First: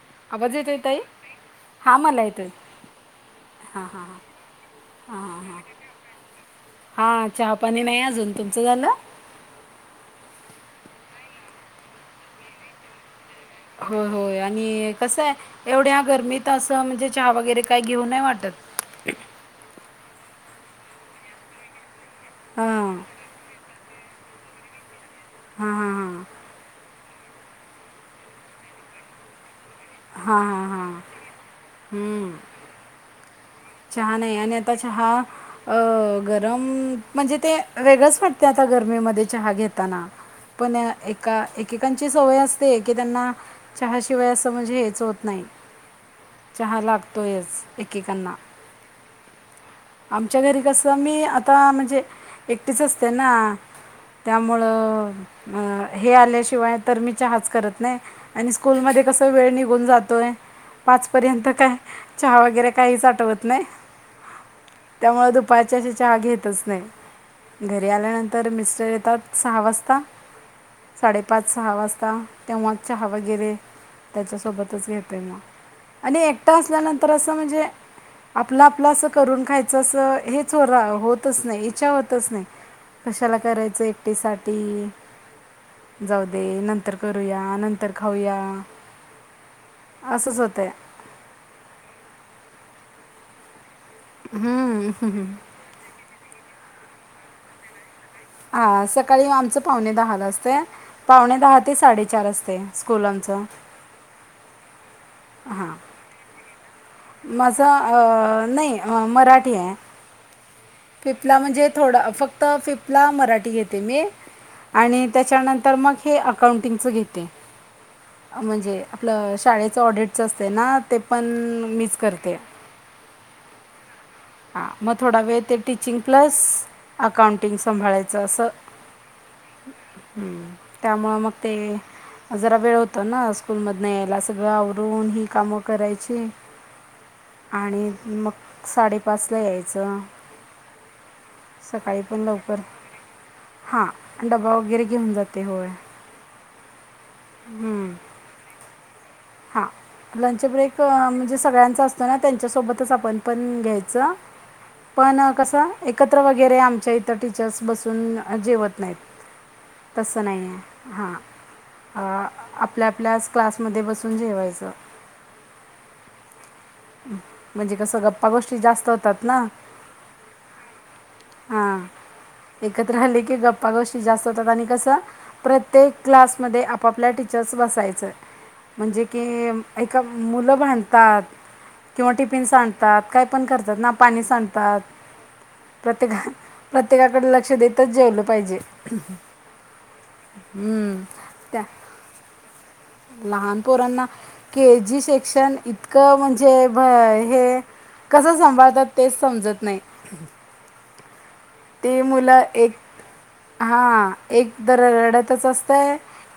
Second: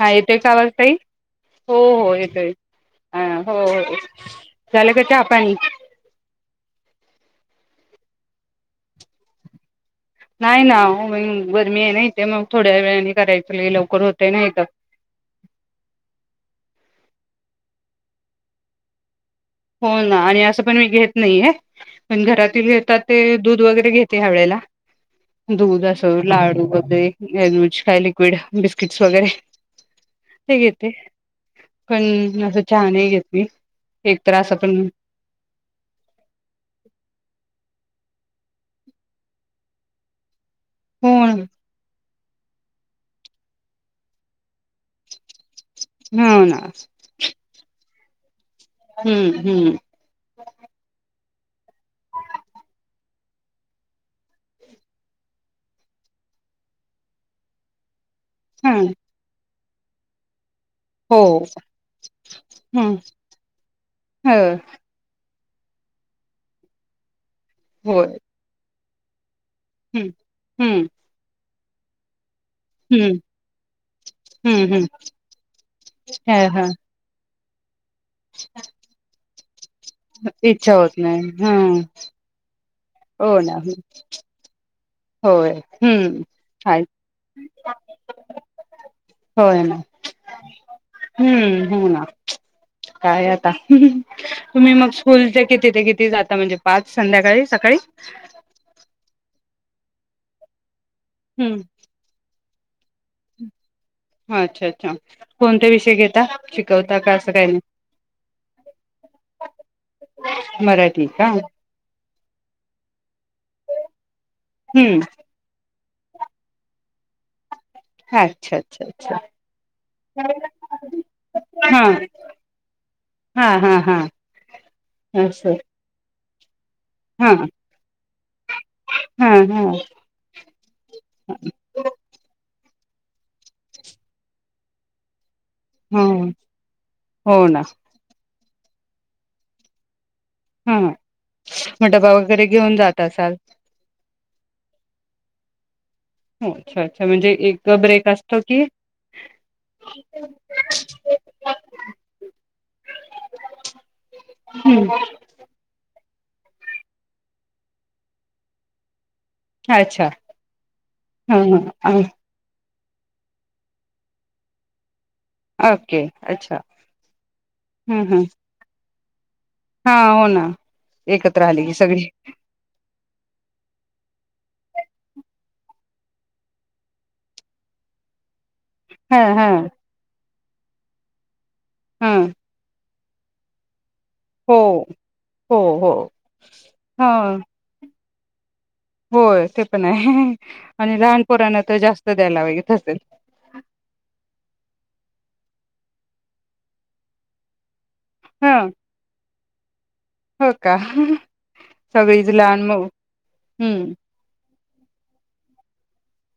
हा येतोय का? आवाज ताई हो हां हो मला येतोय अ हो हो झालं का चहापाणी. हा चहापाणी नाही अजून तुमचं झालं? नाही ना म गरमी ना इथे मग थोड्या वेळाने कराय हो हो आणि [inaudible] कसय एवढ्या गरमीत असं [unintelligible] म्हणजे चहा वगैरे काही घेऊ नाही वाटत हो ना आणि असं पण मी घेत नाहीये. पण घरातील हां घेतात ते दूध वगैरे घेत ते ह्या वेळेला हां दूध हां असं लाडू वगैरे गेलोच काय लिक्विड, बिस्किट्स वगैरे हां हां ते हां घेते हां हम्म. पण असं चहा नाही घेत चहा एक तर असं नाही [unintelligible] पण चहा य गरम म्हणजे ते वेगळच वाटत आता गरमीमध्ये चहा घेताना पण हो एका एकेकांन ची सवय असते एकेकांना चहाशिवाय अस म्हणजे हेच होत नाही हो ना केकांना हम्म हम्म आमच्या घरी कस मी आत आता म्हणजे एकटीच असते ना त्यामुळं अ हे आल्याशिवाय तर मी चहाच करत नही आणि हा स्कूल मध्ये कस वेळ निघ गुण जातोय हो पाचपर्यंत काय चहा वगैरे काहीच आठवत हं म दुपारच्या अशी चहा घेतच नाही घरी होय आल्यानंतर मिस्टर तर सहा वाजता हम्म हम्म साडेपाच सहा वाजता तेव्हा चहा हम्म. वगैरे हम्म हम्म त्याच्यासोबतच घेते मग आणि हा एकटा हा असल्यानंतर अस त म्हणजे आपलं आपलं असं करून खाय च स हेच हो इच्छा रा होत होतच नाही, हम्म इच्छा होतच नाही कशाला हो ना करायचं एकटीसाठी ह होय हूं हाय करूया नंतर खाऊया होय ना असंच होतं आहे हूं हो ना काय आता तुम्ही मग स्कूलचे किती ते किती जात म्हणजे पाच संध्याकाळी सकाळी हा सकाळी आमचं पाहुणे दहा ला असते पावणे दहा ते साडेचार असतय हाँ अच्छा अच्छा कोणते विषय घेता शिकवता का असं काही माझा नाही अं नाही अं मराठी आहे मराठी का तिथला मंजे थोडा फक्त फिफ्थला मराठी घेते मी हम्म आणी त्याचा न तर मग हे अकॉउंटिंगच घेते अच्छा मंजे अच्छा आपल अच्छा शाळेचं ऑडिट च असते ना ते पण हा मीच त्या हा हा हा हा मग थोडा वेळ असं तर टीचिंग क्लास हा अकाउंटिंग सांभाळायचं असं हा हा हं त्यामुळं मग ते जरा वेळ होता न स्कूल मधन यायला सगळं आवरून ही कामं हो करायची हो ना आणि मग साडे पाचला यायचं हा मग सकाळी डबा पण वगैरे लवकर घेऊन जात असाल हा डब्बा वगैरे घेऊन जात ते होय हं अच्छा अच्छा म्हणजे एक ब्रेक असतो की हा मुलांचा ब्रेक म्हणजे सगळ्यांचा असतो ना त्यांच्या सोबतच आपण पण घ्यायचं हम्म पण कस एक एकत्र वगैरे आमच्या इथ टीचर्स बसून जेवत नाहीत अच्छा तसं नाहीये हा ह ह आ आ आपल्या आपल्या क्लास मध्ये बसू न जेवायचं ओके अच्छा हं हं तात ना हा हो ना एकत्र आले की हां सगळी एकत्र आले की गप्पा गोष्टी जास्त तर आणि कस प्रत्येक क्लास मधे आपआपल्या टीचर्स बसायचं म्हणजे हा हा की एका मुलं भांडतात किंवा हा टिफीन सांडत तात काय पण करतात ना पाणी हो सांडतात हो हो प्रत्येक हा प्रत्येकाकड लक्ष देतच जेवल पाहिजे होय ते पण आहे आणि हम्म. लहान पोराना त्या तर जास्त द्यावा लागत असेल लहान के जीे सेक्शन इतक म्हणजे भ हे कसं हा सांभाळतात तेच समजत नाही हो का ते सगळीच मुलं लहान एक मग हम्म हा एक तर रडतच असतंय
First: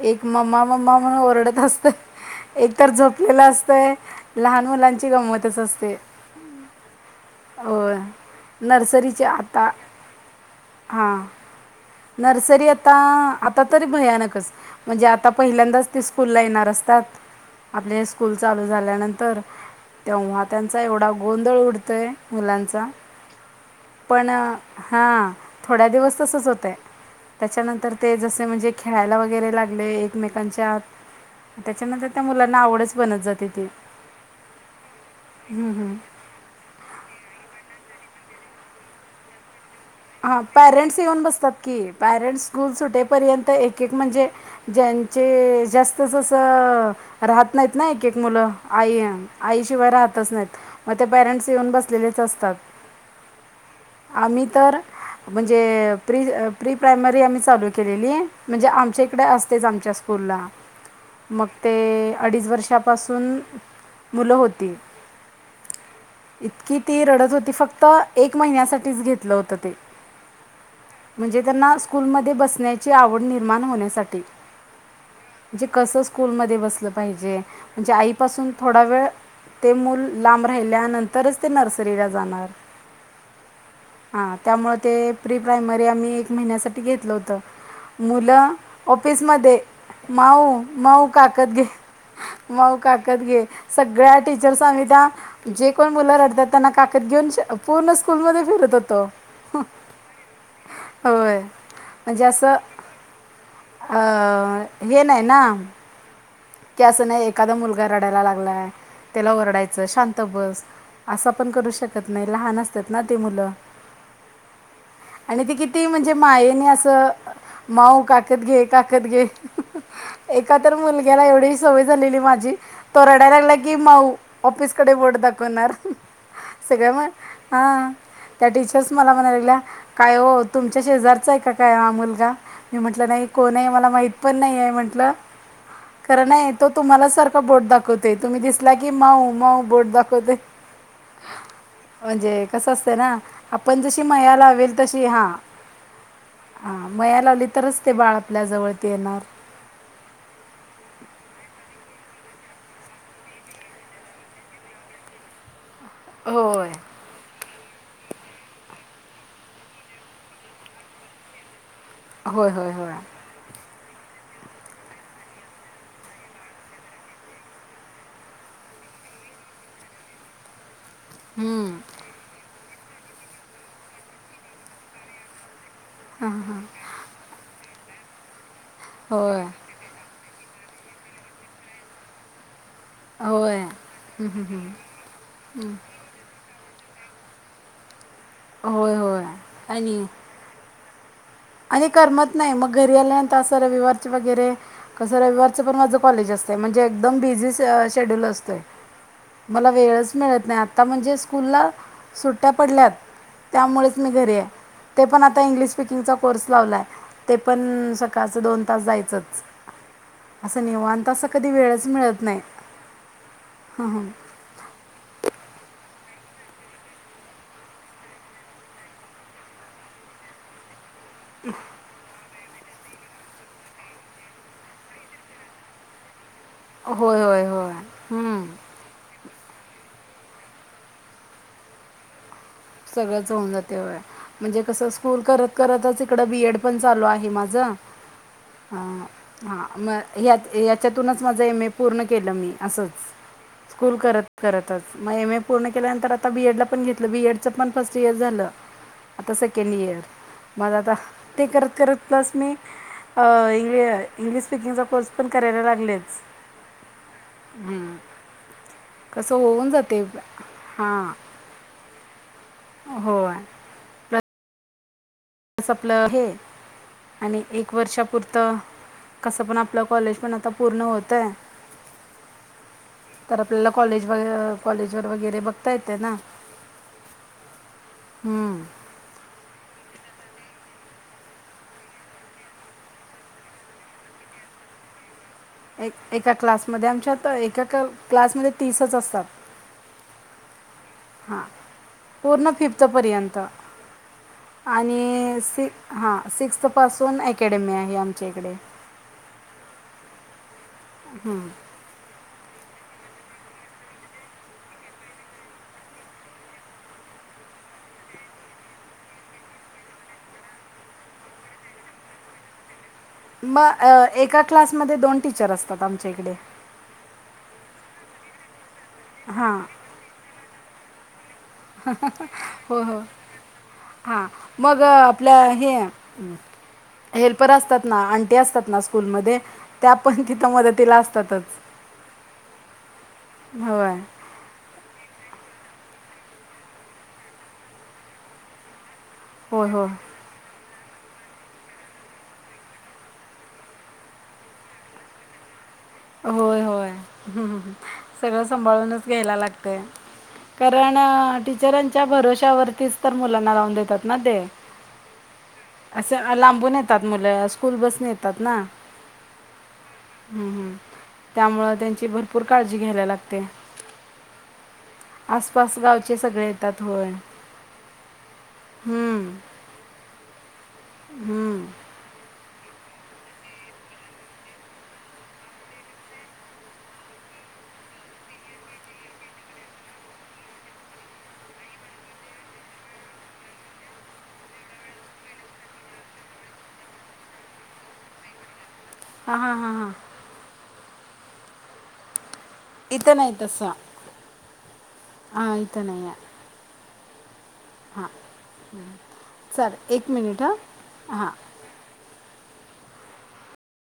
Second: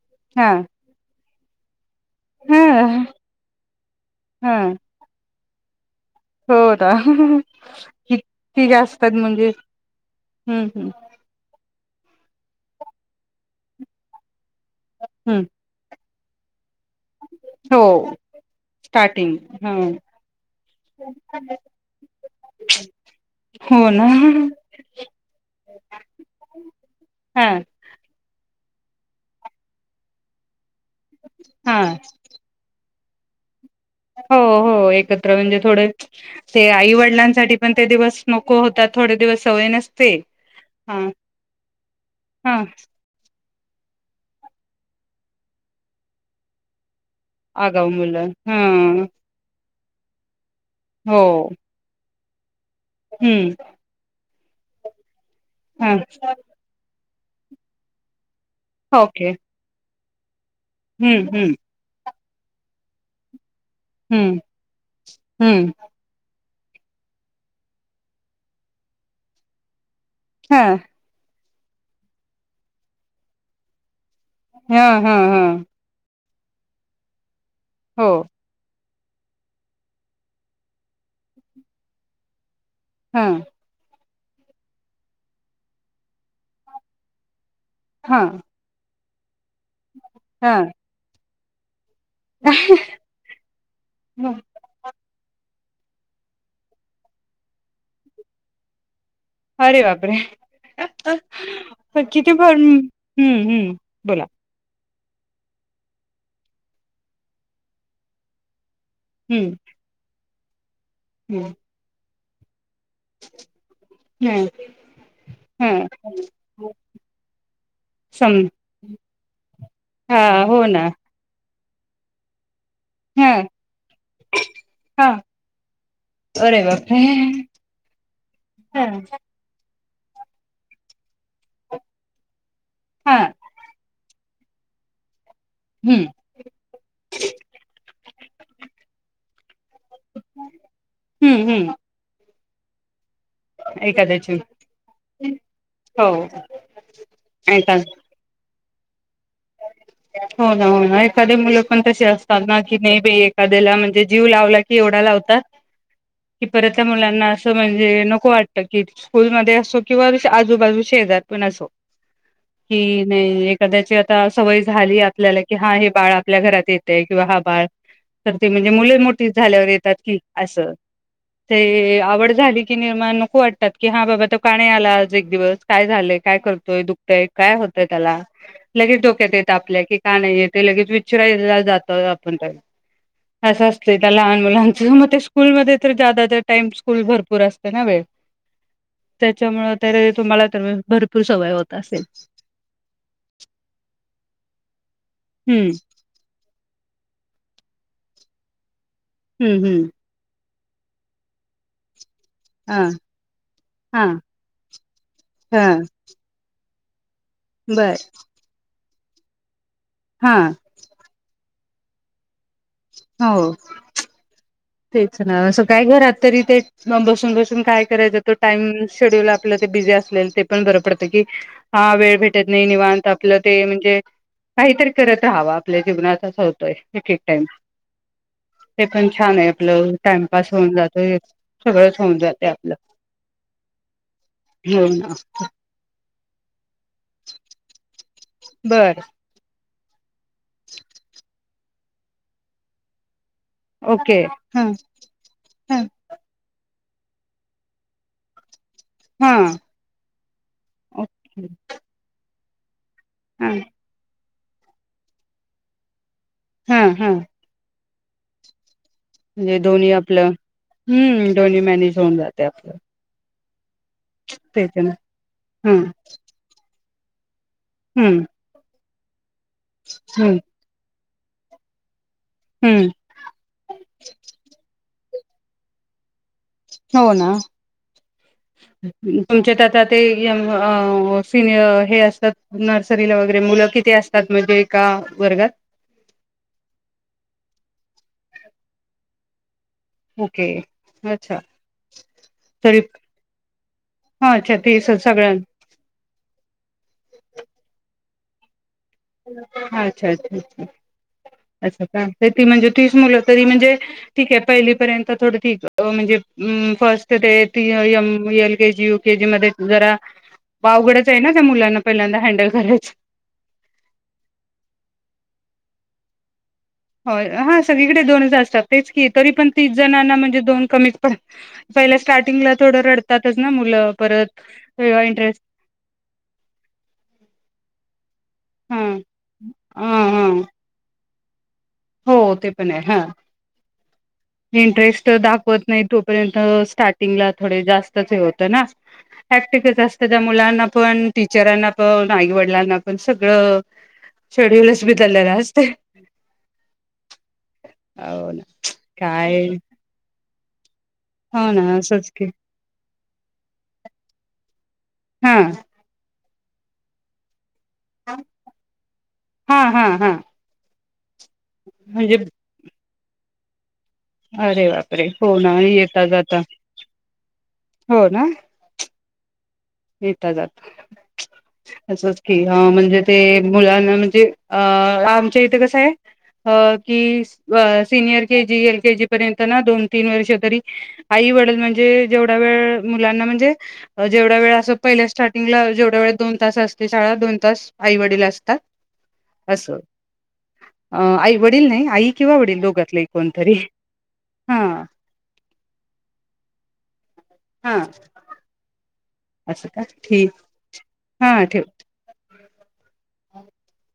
एक हा मम्मा मम्मा म्हनून ओरड ते हसतय. एकतर हा झोपलेल असतंय हा लहान मुलांची गंमत तेस असतयजल. हो अता किती जास्त हाईत नर्सरीचे म्हणजे आता ह ह हां नर्सरी आता-आता तरी भयानकच म्हणजे आता हम्म पहिल्यांदाच ते स्कूल ला येणार अस त्याात हो आपले स्कूल चालू स्टार्टिंग झाल्यानंतर तेव्हा त्यांचा एवढा हा गोंधळ उडतोय. मुलांचा हो ना पण हां थोड्या दिवस तसंच होतय. हा त्याच्यानंतर ते जस म्हणजे खेळायला वगैरे लागले एकमेकांच्यात हा त्याच्यानंतर त्या मुलांना आवडच बनत जाते ती. हो हो हो एकत्र म्हणजे थोड ते आईवडिलांसाठी पण ते दिवस नको होतात थोडे दिवस सवय नस हा पेरेंट्स येऊन बसतात की, पेरेंट्स हा स्कूल सुटे पर्यंत तर एक-एक म्हणजे ज्यांचे जास्त जस अ राहत नाहीत ना आगाऊ एक-एक मुलं मुल हा आई-आई शि शिवाय राहतच नाहीत. मग ते हो पेरेंट्स येऊन बसलेलेच अस तात हम्म आम्ही तर म्हणजे हा प्री प्रायमरी ते आम्ही चालू केलेली. म्हणजे आमच्या इकड ओके असतेच आमच्या उरला हम्म मग हम्म ते अडीच वर्षापासून हूं मुलं होती हूं इतकी ती रडत होती फक्त एक महिन्यासाठीच घेतल होत. ते हा म्हणजे त्यांना स्कूलमध्ये बसण्याची आवड निर्माण होण्यासाठी हम् हम्म हम् कसं स्कूलमध्ये बसलं पाहिजे म्हणजे आईपासून थोडा वेळ ते मूल लांब राहिल्यानंतरच ते नर्सरीला जाणार हम्म हा त्यामुळं ते प्री प्रायमरी आम्ही एक महिन्यासाठी घेतलं होतं हा मुलं?? ऑफिसमध्ये हा माऊ माऊ काट काकत घे माऊ काकत सघे सगळ्या टीचर सांगित्या जे कोण मुलं रडतात त्यांना काकत घेऊन पूर्ण स्कूलमध्ये फिरत होतो.. अरे बापरेह हा होय ह म्हणजे किती फर असं हम्म हम्म बोला... अं, हे नाही ना......... की असं नाही एखादा मुलगा रडायला लागलाय त्याला हम्म ओरडायचं.... शांत इथ बस.. असं पण हम्म करू शकत... नाही लहानच ते मुलं आणि त ह किती म्हणजे ह मायेने अस माऊ काकत सम घे काकत घे हा एका हो तर ना मुलग... एवढी सवय झालेली माझी.. तो रडायला हा लागला की माऊ ऑफिसकडे हा बोट दाखवणार अरे सगळ बापरे म हा त्या हा टीचर्स मला म्हणायला लागल्या....... काय हो तुमच्या शेजारचं आहे का काय ह मुलगा मी म्हटलं हा नाही कोण आहे मला माहिती पण नाही ये म्हटलं हम्म खर नाही तो तुम्हाला सारखा बोट दाखवते तुम्ही दिसला की माऊ माऊ बोट दाखवते हम्म हम्म म्हणजे कसं असतं ना आपण जशी एखाद्याची मया लावेल तशी हा हो हा मया लावली तरच ते बाळ आपल्या जवळ.. पेनार.... घ्या.... हो ना हो ना एखादी मुलं पण तसे असतात ना की नाही बा एखाद्याला म्हणजे जीव लावला की एवढा लावतात कि होय परत त्या मुलांना म्हणजे नको वाटत कि स्कूल मध्ये असो किंवा आजूबाजू शेजार पण असो... होय होय होय कदाचत आता सवय झाली आपल्याला कि हा हे बाळ आपल्या घरात येते किंवा हा बाळ तर ते म्हणजे मुले मोठी झाल्यावर येतात की असं ते हम्म. ए आवड झाली. की निर्माण नको वाटतात की हा बाबा तो काणी आला आज एक दिवस. काय झालंय? हा, काय हा. करतोय? दुखतय काय हो तर त्याला लगेच डोक्यात होय येत आपल्या की का नाही येत. ते लगेच विचरायला जातोय आपण काय. होय असं असतय त्या हं. लहान मुलांच मग ते स्कूलमध्ये तर ज्यादा तर टाईम स्कूल भरपूर असते ना वेळ. होय होय त्याच्यामुळ तर आणि त्या तुम्हाला तर भरपूर सवय होत आणि असेल करमत नाही मग घरी आल्यानं असं अता रविवार च वगैरे कस रविवारचं हम्म पण माझं कॉलेज असतं. ते म्हणजे एकदम बिझी से अ शेड्यूल असतय. हम्म मला हम्म वेळच मिळत नाही आ आता म्हणजे स्कूलला सुट्ट्या हा पडल्यात त्यामुळेच मी हा घरी आहे ते पण आता इंग्लिश हा स्पीकिंगचा पर्स लावला आहे. ते पण बर सकाळचं दोन तास जायचंच हा असं निवांत असा कधी वेळच स्मळत नाही. हो तेच ना असं काय घरात तरी ते बसून बसून काय करायचं तो टाइम शेड्यूल आपल्या ते बिझी असलेल ते पण बर पड ते की हा वेळ भेट त्यातनी निवांत आपलं ते म्हणजे काहीतरी करत राहावं आपल्या जीवनाचा शोध इफेक्ट होय टाइम होय होय हं. ते पण छान आहे. आपलं टाइमपास होऊन जातय सगळंच होऊन जातय आपलं सगळंच होऊन जाते वेळ म्हणजे हो कसं ना स्कूल करत करतच इकडं बीएड पण चालू आहे माझं. अं बर हा म ह्यात याच्यातूनच माझं एम ए... पूर्ण केलं मी असंच.. स्कूल ओके करत हा करतच मग एम ए पूर्ण हा केल्यानंतर आता बीएड ला पण घेत... बीए ड... तिच पन फर्स्ट इयर झालं आता हा सेकंड इयर मग आता ते ओके करत करत पस मी अ हा इंग.... इंग्लिश स्पीिकिंगचा कोर्स पण करायला लागलेच. हा हा हम्म म्हणजे दोन्ही आपलं हां हम्म दोन्ही मॅनेज होऊन जात... होय..... तेच ना.... हम्म सपलं हे..... आणि एक हम्म वर्षापुरतं? कसं पण आपलं कॉलेज पण हम्म आता पूर्ण होत त्ते.... हम्म तर आपल्याला कॉलेज व कॉलेज... जर वगैरे बघता येते ना? हो ना हम्म. तुमच्या त्या ते य आ सिनियर हे असतात नर्सरीला वगैरे मुलं किथ असतात म्हणजे का? एक एका क्लासमध्ये आमच्यात एकाक.... क्लासमध्ये तीसच असतात. ओके अच्छा हा पूर्ण फी तरी फ्त पर्यंत हा अच्छा ते आणि सगळ्यां सिक् हा सिक्स पासून अकॅडमी आहे आम...... ये इकडे.... ा अच्छा अच्छा अच्छा....... अस का ते ती म्हणजे..... तीच मुलं तरी म्हणजे ठीके पहिलीपर्यंत थोड ठी म्हणजे फर्स्ट ते ती म एल केजी यू केेजी मध्ये जरा अवघडच आहे ना त्या मुलांना पहिल्यांदा हँडल करायच. म अ एका क्लासमध्ये दोन टीचर असतात आमच्या इकडे.. होय हा सगळीकडे दोनच असतात...... तेच की तरी पण तीस जणांना म्हणजे दोन कमी.... ह ह हा हो हो रडतातच ना मुलं हा परत मग वेगळा आपल्या इंटरेस्ट हे हेल्पर असतात ना अंटी असतात ना हा स्कूल मध्ये ह त्या पण हा तिथ मदतीला अस...... ततच हो ते पण आहे होय हं इंटरेस्ट दाखवत..... नाय तोपर्यंत स्टार्टिंगला थोडे जास्तच हे होतं ना होय हेकटिकच होय असत त्या मुलांना पण टीचरांना पण आईवडिलांना पण सगळं शेड्यूलच बिदरलेलंच असतय. [inaudible] होय होय हम् हम् हम् हो सगळं ना सांभाळूनच घ्यायला काय लागतय.... कारण हो ना टीचरांच्या असंच की भरोश्यावरतीच तर मुलांना लावून देतात ना ते हा असं लांबून येतात मुलं स्कूल बसने येतात ना हा हा हा हम् हम्म.. त्यामुळ त्यांची म्हणजे भरपूर काळजी ती घ्यायला लागते. अरे बापरे हो ना आसपास येता गावचे जाता सगळे येतात होय हो ना हम्म, येता जात हम्म. अच् असच कि हं‌ म्हणजे ते मुलांना म्हणजे अ आमच्या इथे कसय अ की अ सिनियर केजी एल केजी पर्यंत ना दोन तीन वर्ष तरी आई वडील म्हणजे जेवढा वेळ मुलांना म्हणजे अ जेवढा वेळ पहिल्या स्टार्टिंगला जेवढे वेळ दोन तास असते शाळा दोन तास आईवडील असतात... हां हां अस हां अ हां आई वडील नाही आई किवा वडील दोघातले इथं नाही कोणतरी तसं हां हां हा हम् असं का ठीक हां हा ठेव. [unintelligible]